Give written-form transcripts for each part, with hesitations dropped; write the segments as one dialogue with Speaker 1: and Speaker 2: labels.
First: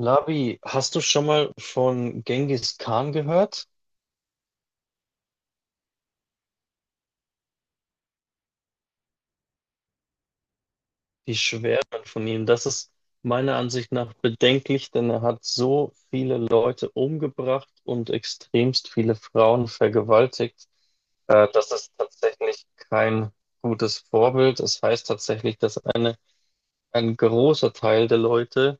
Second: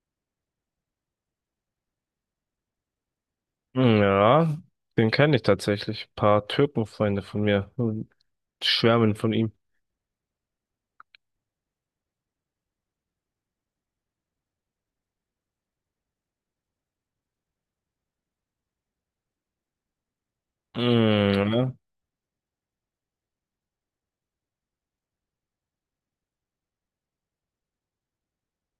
Speaker 1: Labi, hast du schon mal von Genghis Khan gehört?
Speaker 2: Ja, den kenne ich tatsächlich. Ein paar Türkenfreunde von mir schwärmen von ihm.
Speaker 1: Die schwärmen von ihm. Das ist meiner Ansicht nach bedenklich, denn er hat so viele Leute umgebracht und extremst viele Frauen vergewaltigt. Das
Speaker 2: Mhm.
Speaker 1: ist tatsächlich kein gutes Vorbild. Das heißt tatsächlich, dass ein großer Teil der Leute,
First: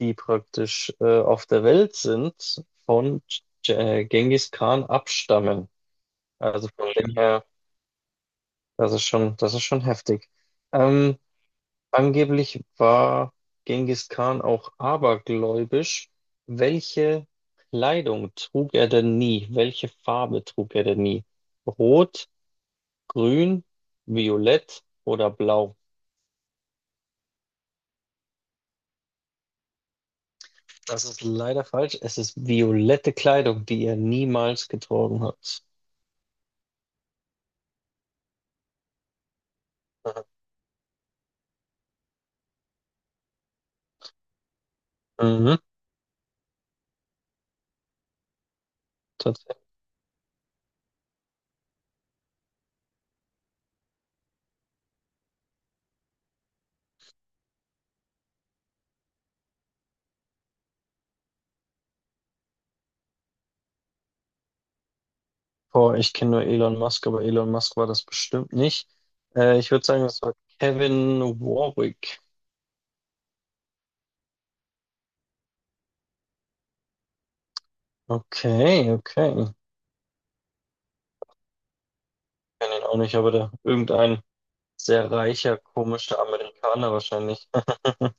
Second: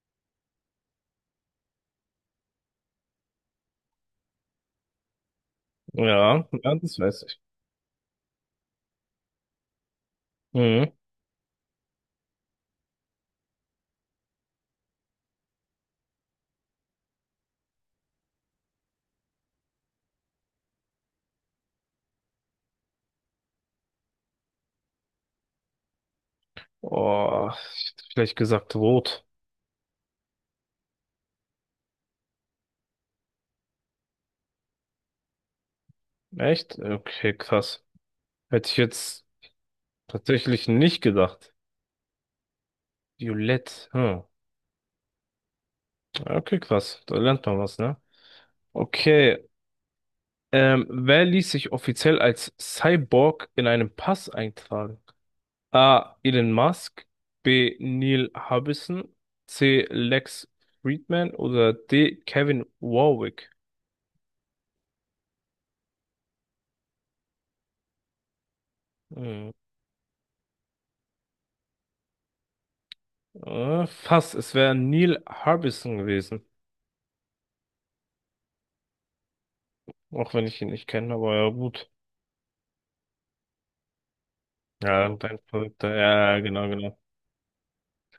Speaker 1: die praktisch auf der Welt sind, von Genghis Khan abstammen.
Speaker 2: Ja, ja,
Speaker 1: Also
Speaker 2: ja,
Speaker 1: von
Speaker 2: das
Speaker 1: dem
Speaker 2: weiß ich.
Speaker 1: her. Das ist schon heftig.
Speaker 2: Mhm.
Speaker 1: Ähm, angeblich war Genghis Khan auch abergläubisch. Welche Kleidung trug er denn nie? Welche Farbe trug er denn nie? Rot, grün, violett oder blau?
Speaker 2: Oh, ich hätte vielleicht gesagt rot.
Speaker 1: Das ist leider falsch. Es ist violette Kleidung, die er niemals getragen hat.
Speaker 2: Echt? Okay, krass. Hätte ich jetzt tatsächlich nicht gedacht. Violett. Hm.
Speaker 1: Mhm,
Speaker 2: Okay, krass. Da lernt man was, ne? Okay.
Speaker 1: tatsächlich.
Speaker 2: Wer ließ sich offiziell als Cyborg in einem Pass eintragen? A. Elon Musk, B. Neil Harbison, C. Lex Friedman oder D. Kevin Warwick.
Speaker 1: Boah, ich kenne nur Elon Musk, aber Elon Musk war das bestimmt nicht.
Speaker 2: Hm.
Speaker 1: Ich würde sagen, das war Kevin Warwick.
Speaker 2: Fast, es wäre Neil Harbison gewesen.
Speaker 1: Okay, okay. Ich
Speaker 2: Auch wenn ich ihn nicht kenne, aber ja gut.
Speaker 1: kenne ihn auch nicht, aber irgendein
Speaker 2: Ja,
Speaker 1: sehr
Speaker 2: dein
Speaker 1: reicher,
Speaker 2: Verrückter.
Speaker 1: komischer
Speaker 2: Ja, genau,
Speaker 1: Amerikaner
Speaker 2: genau.
Speaker 1: wahrscheinlich.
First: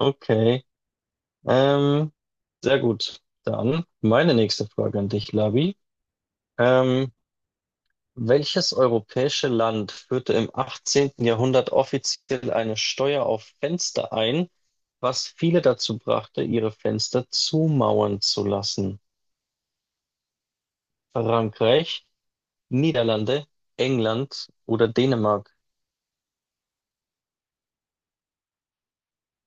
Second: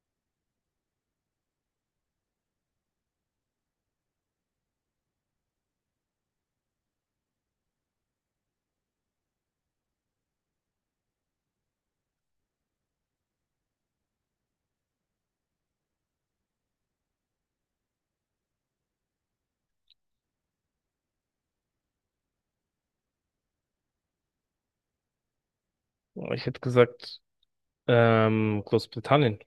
Speaker 1: Okay. Ähm, sehr gut. Dann meine nächste Frage an dich, Labi. Ähm, welches europäische Land führte im 18. Jahrhundert offiziell eine Steuer auf Fenster ein, was viele dazu brachte, ihre Fenster zumauern zu lassen? Frankreich, Niederlande, England oder Dänemark?
Speaker 2: Ich hätte gesagt, Großbritannien.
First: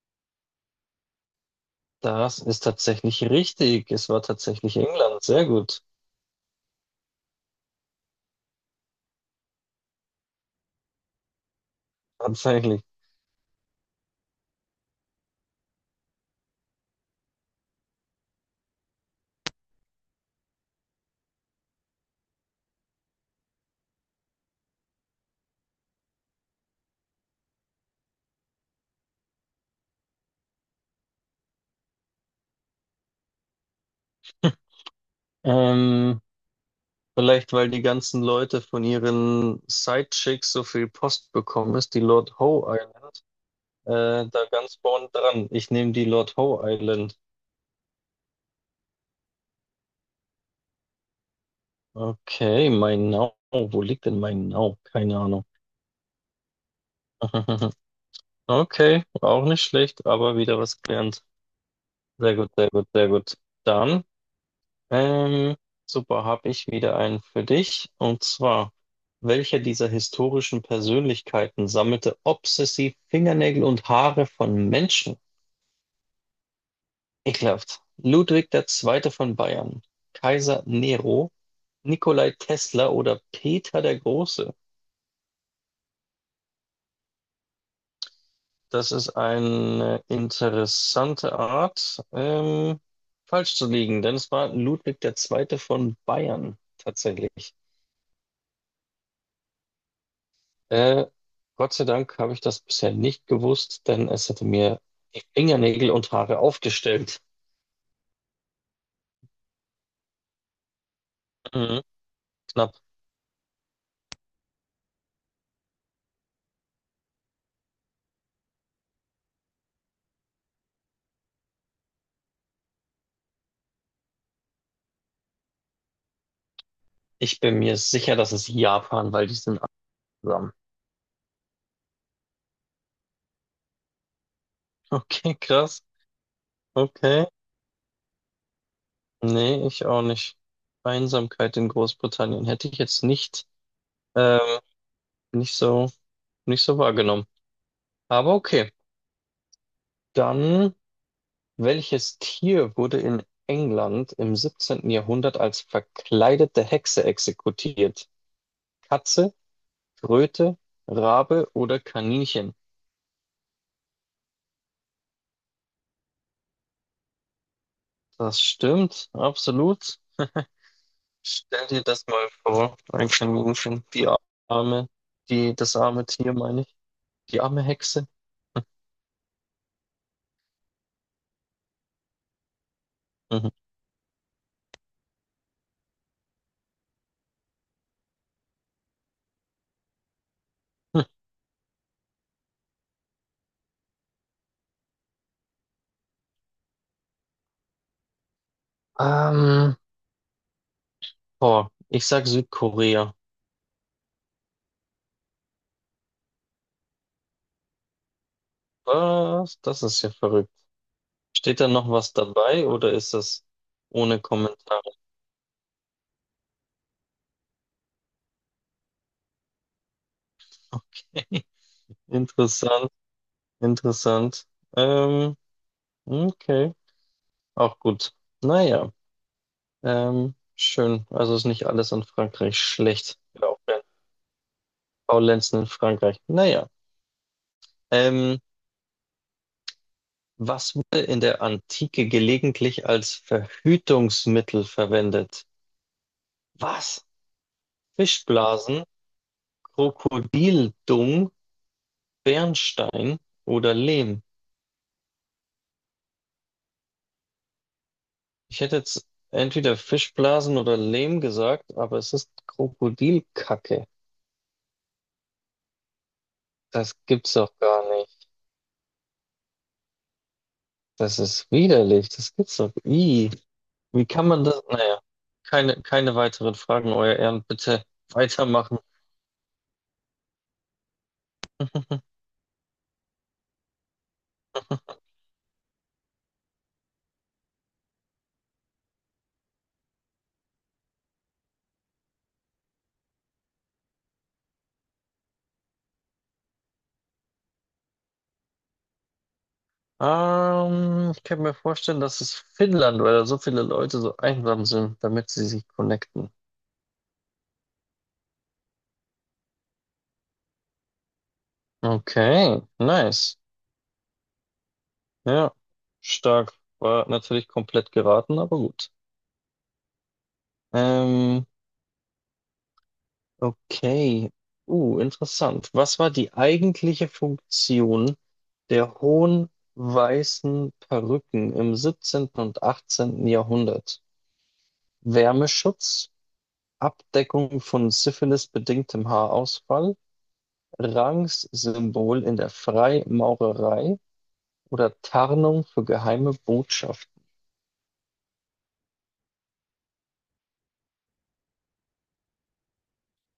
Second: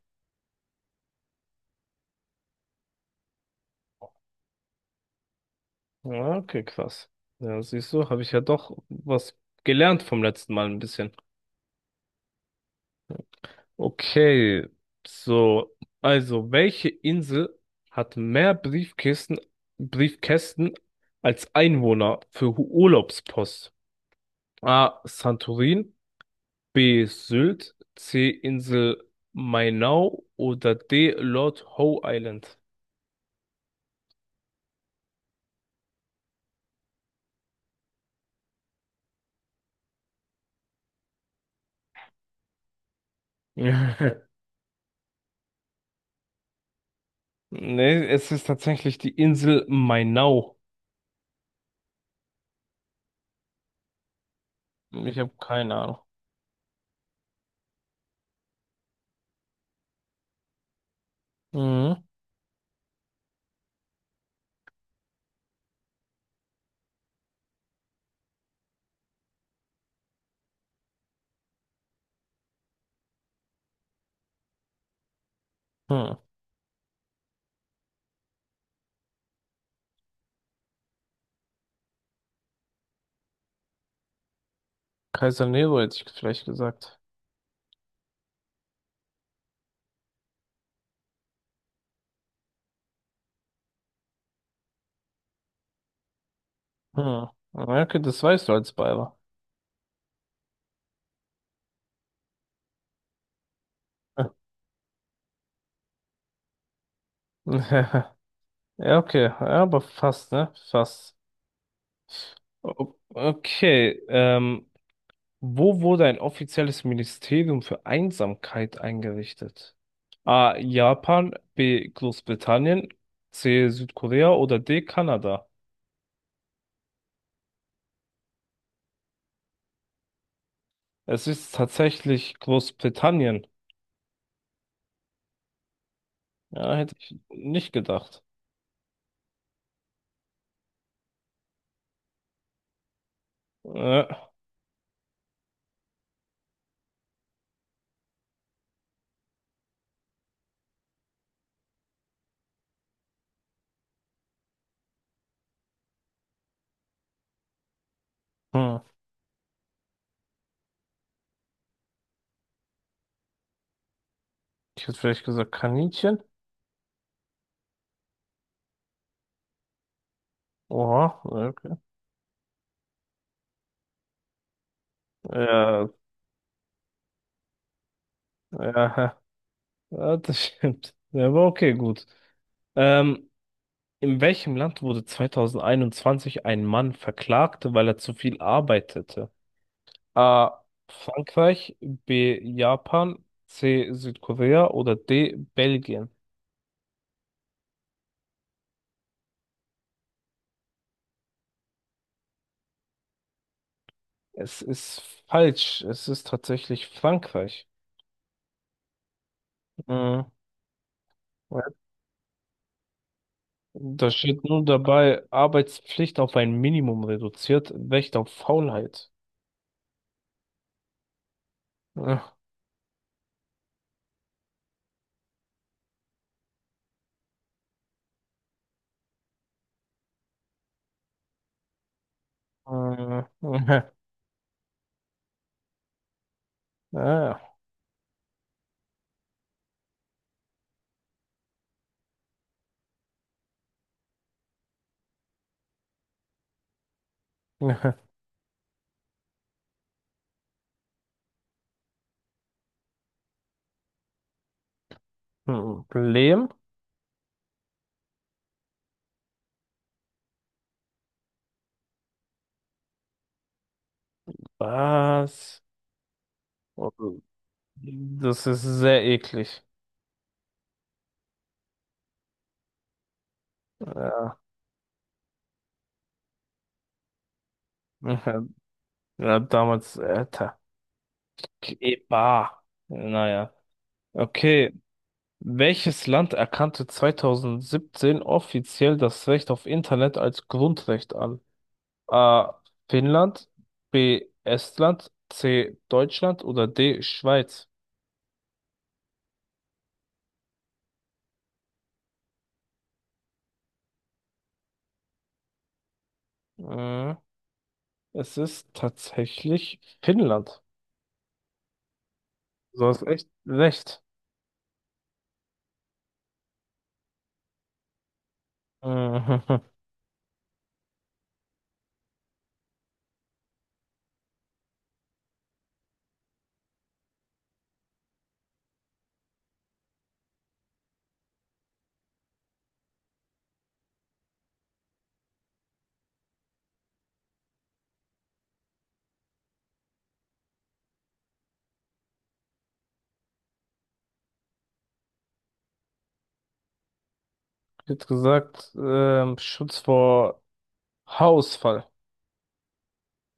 Speaker 1: Das ist tatsächlich richtig. Es war tatsächlich England. Sehr gut.
Speaker 2: Ja, okay, krass. Ja, siehst du, habe ich ja doch was gelernt vom letzten Mal ein bisschen.
Speaker 1: Tatsächlich.
Speaker 2: Okay, so, also welche Insel hat mehr Briefkisten, Briefkästen als Einwohner für Urlaubspost? A. Santorin, B. Sylt, C. Insel Mainau oder D. Lord Howe Island?
Speaker 1: Ähm, vielleicht, weil die ganzen Leute von ihren Sidechicks so viel Post bekommen ist, die Lord Howe Island, da ganz vorn dran. Ich nehme die Lord Howe Island.
Speaker 2: Nee, es ist tatsächlich die Insel Mainau.
Speaker 1: Okay, Mainau. Wo liegt denn Mainau?
Speaker 2: Ich
Speaker 1: Keine
Speaker 2: habe
Speaker 1: Ahnung.
Speaker 2: keine Ahnung.
Speaker 1: Okay, auch nicht schlecht, aber wieder was gelernt.
Speaker 2: Mhm.
Speaker 1: Sehr gut, sehr gut, sehr gut. Dann. Ähm, super, habe ich wieder einen für dich. Und zwar, welcher dieser historischen Persönlichkeiten sammelte obsessiv Fingernägel und Haare von Menschen?
Speaker 2: Hm.
Speaker 1: Ekelhaft. Ludwig der Zweite von Bayern, Kaiser Nero, Nikolai Tesla oder Peter der Große?
Speaker 2: Kaiser Nero hätte ich vielleicht gesagt.
Speaker 1: Das ist eine interessante Art, falsch zu liegen, denn es war Ludwig der Zweite von Bayern
Speaker 2: Hm.
Speaker 1: tatsächlich.
Speaker 2: Okay, das weißt du als Bayer.
Speaker 1: Äh, Gott sei Dank habe ich das bisher nicht gewusst, denn es hätte mir die Fingernägel und Haare aufgestellt.
Speaker 2: Ja, okay, ja, aber fast, ne? Fast.
Speaker 1: Mhm, knapp.
Speaker 2: Okay, wo wurde ein offizielles Ministerium für Einsamkeit eingerichtet? A. Japan, B. Großbritannien, C. Südkorea oder D. Kanada?
Speaker 1: Ich bin mir sicher, das ist Japan, weil die sind einsam.
Speaker 2: Es ist tatsächlich Großbritannien.
Speaker 1: Okay, krass.
Speaker 2: Ja, hätte ich
Speaker 1: Okay.
Speaker 2: nicht gedacht.
Speaker 1: Nee, ich auch nicht. Einsamkeit in Großbritannien hätte ich jetzt nicht,
Speaker 2: Äh,
Speaker 1: ähm, nicht so, nicht so wahrgenommen. Aber okay. Dann, welches Tier wurde in England im 17. Jahrhundert als verkleidete Hexe exekutiert?
Speaker 2: hm.
Speaker 1: Katze, Kröte, Rabe oder Kaninchen?
Speaker 2: Ich hätte vielleicht gesagt Kaninchen.
Speaker 1: Das stimmt, absolut.
Speaker 2: Oha,
Speaker 1: Stell
Speaker 2: okay.
Speaker 1: dir das mal vor, ein Kaninchen, die arme, das
Speaker 2: Ja,
Speaker 1: arme Tier, meine ich, die arme Hexe.
Speaker 2: ja, ja, das stimmt. Ja, aber okay, gut. Ähm,
Speaker 1: Mhm.
Speaker 2: In welchem Land wurde 2021 ein Mann verklagt, weil er zu viel arbeitete? A.
Speaker 1: Hm.
Speaker 2: Frankreich, B. Japan, C. Südkorea oder D. Belgien?
Speaker 1: Ähm, boah, ich sag Südkorea.
Speaker 2: Es ist falsch. Es ist tatsächlich Frankreich.
Speaker 1: Was? Das ist ja
Speaker 2: Mhm.
Speaker 1: verrückt. Steht
Speaker 2: Ja.
Speaker 1: da noch was dabei oder ist das
Speaker 2: Da
Speaker 1: ohne
Speaker 2: steht nun
Speaker 1: Kommentare?
Speaker 2: dabei, Arbeitspflicht auf ein Minimum reduziert, Recht auf Faulheit.
Speaker 1: Okay,
Speaker 2: Ja.
Speaker 1: interessant, interessant. Ähm, okay, auch gut. Naja. Schön. Also ist nicht alles in Frankreich schlecht.
Speaker 2: Mhm.
Speaker 1: Glaubt Faulenzen in Frankreich. Naja.
Speaker 2: Ja.
Speaker 1: Ähm, was wurde in der Antike gelegentlich als Verhütungsmittel verwendet? Was? Fischblasen, Krokodildung, Bernstein oder Lehm?
Speaker 2: Mhm. Problem?
Speaker 1: Ich hätte jetzt entweder Fischblasen oder Lehm gesagt, aber es ist Krokodilkacke.
Speaker 2: Was?
Speaker 1: Das gibt's doch gar nicht.
Speaker 2: Das ist sehr eklig.
Speaker 1: Das ist widerlich. Das gibt's doch. Ih. Wie kann
Speaker 2: Ja,
Speaker 1: man das? Naja, keine weiteren Fragen, Euer Ehren. Bitte
Speaker 2: ja,
Speaker 1: weitermachen.
Speaker 2: ja, damals, Alter. Keba. Naja. Okay. Welches Land erkannte 2017 offiziell das Recht auf Internet als Grundrecht an? A. Finnland, B. Estland, C. Deutschland oder D. Schweiz?
Speaker 1: Ich kann mir vorstellen, dass es Finnland weil da so viele Leute so einsam sind, damit sie sich connecten.
Speaker 2: Äh, Es ist tatsächlich Finnland.
Speaker 1: Okay,
Speaker 2: Du hast echt
Speaker 1: nice.
Speaker 2: recht.
Speaker 1: Ja, stark. War natürlich komplett geraten, aber gut.
Speaker 2: Äh,
Speaker 1: Ähm, okay. Interessant. Was war die eigentliche Funktion der hohen weißen Perücken im 17. und 18. Jahrhundert? Wärmeschutz, Abdeckung von syphilisbedingtem Haarausfall, Rangssymbol in der Freimaurerei oder Tarnung für geheime Botschaften.
Speaker 2: Ich hätte gesagt, Schutz vor Haarausfall.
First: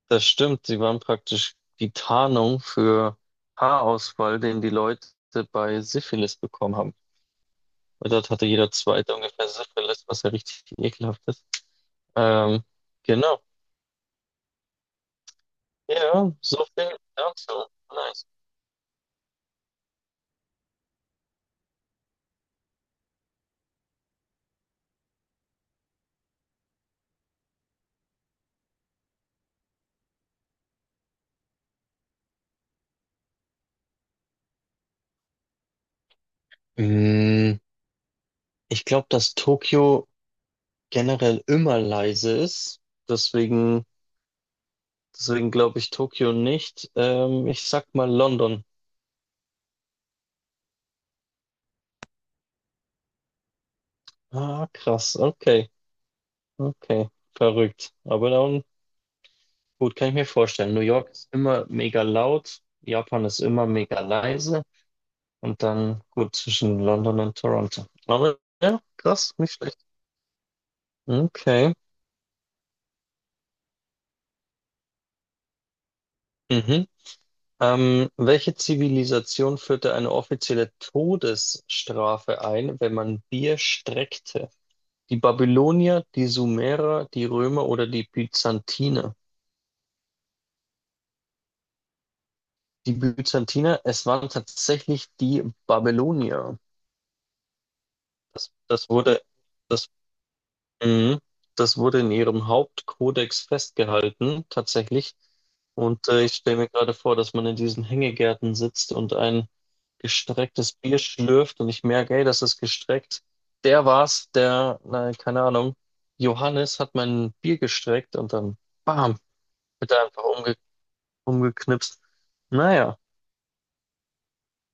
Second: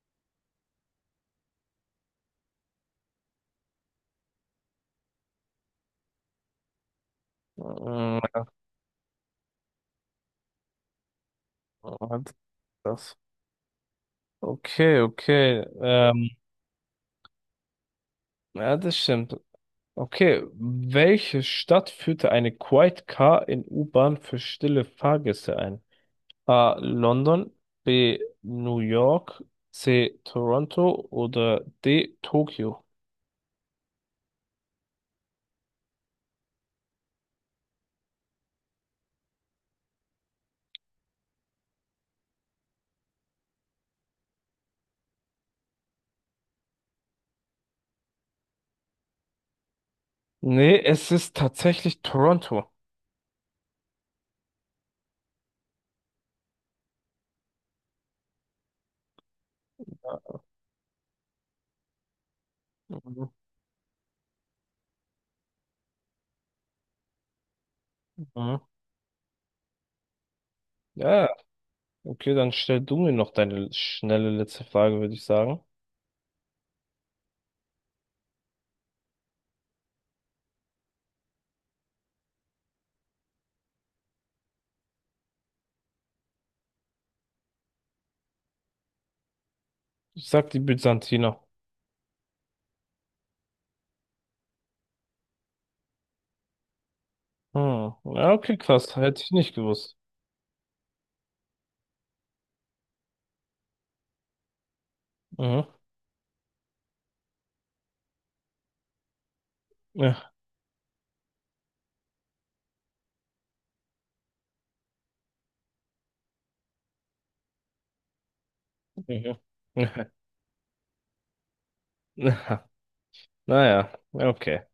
Speaker 1: Das stimmt, sie waren praktisch die Tarnung für Haarausfall, den die Leute bei Syphilis bekommen haben. Weil dort
Speaker 2: Mm,
Speaker 1: hatte jeder Zweite ungefähr Syphilis, was ja richtig ekelhaft ist.
Speaker 2: hat
Speaker 1: Ähm,
Speaker 2: das.
Speaker 1: genau.
Speaker 2: Okay, okay.
Speaker 1: Ja, so viel dazu. Nice.
Speaker 2: Ja, das stimmt. Okay, welche Stadt führte eine Quiet Car in U-Bahn für stille Fahrgäste ein? A. London, B. New York, C. Toronto oder D. Tokio?
Speaker 1: Mm, Ich glaube, dass Tokio generell immer leise ist. Deswegen, deswegen glaube ich Tokio nicht. Ich sag mal London.
Speaker 2: Nee, es ist tatsächlich Toronto.
Speaker 1: Ah, krass. Okay. Okay. Verrückt. Aber dann, gut, kann ich mir vorstellen. New York ist immer mega laut. Japan
Speaker 2: Mhm.
Speaker 1: ist immer mega leise. Und dann, gut, zwischen London und Toronto. Aber
Speaker 2: Mhm.
Speaker 1: ja, krass, nicht schlecht.
Speaker 2: Ja,
Speaker 1: Okay.
Speaker 2: okay, dann stell du mir noch deine schnelle letzte Frage, würde ich sagen.
Speaker 1: Mhm. Welche Zivilisation führte eine offizielle Todesstrafe ein, wenn man Bier streckte? Die Babylonier, die Sumerer, die Römer oder die Byzantiner.
Speaker 2: Ich sag die Byzantiner.
Speaker 1: Die Byzantiner, es waren tatsächlich die Babylonier.
Speaker 2: Hm. Ja,
Speaker 1: Das,
Speaker 2: okay,
Speaker 1: das
Speaker 2: krass. Hätte
Speaker 1: wurde,
Speaker 2: ich nicht
Speaker 1: das,
Speaker 2: gewusst.
Speaker 1: mhm. das wurde in ihrem Hauptkodex festgehalten, tatsächlich.
Speaker 2: Mhm.
Speaker 1: Und ich stelle mir gerade vor, dass man in diesen Hängegärten sitzt und ein
Speaker 2: Ja,
Speaker 1: gestrecktes Bier schlürft und ich merke, ey, das ist gestreckt. Der war's, na, keine Ahnung, Johannes hat mein Bier gestreckt und dann bam,
Speaker 2: mhm.
Speaker 1: wird er einfach umgebracht. Umgeknipst. Naja.
Speaker 2: Naja, ja, okay.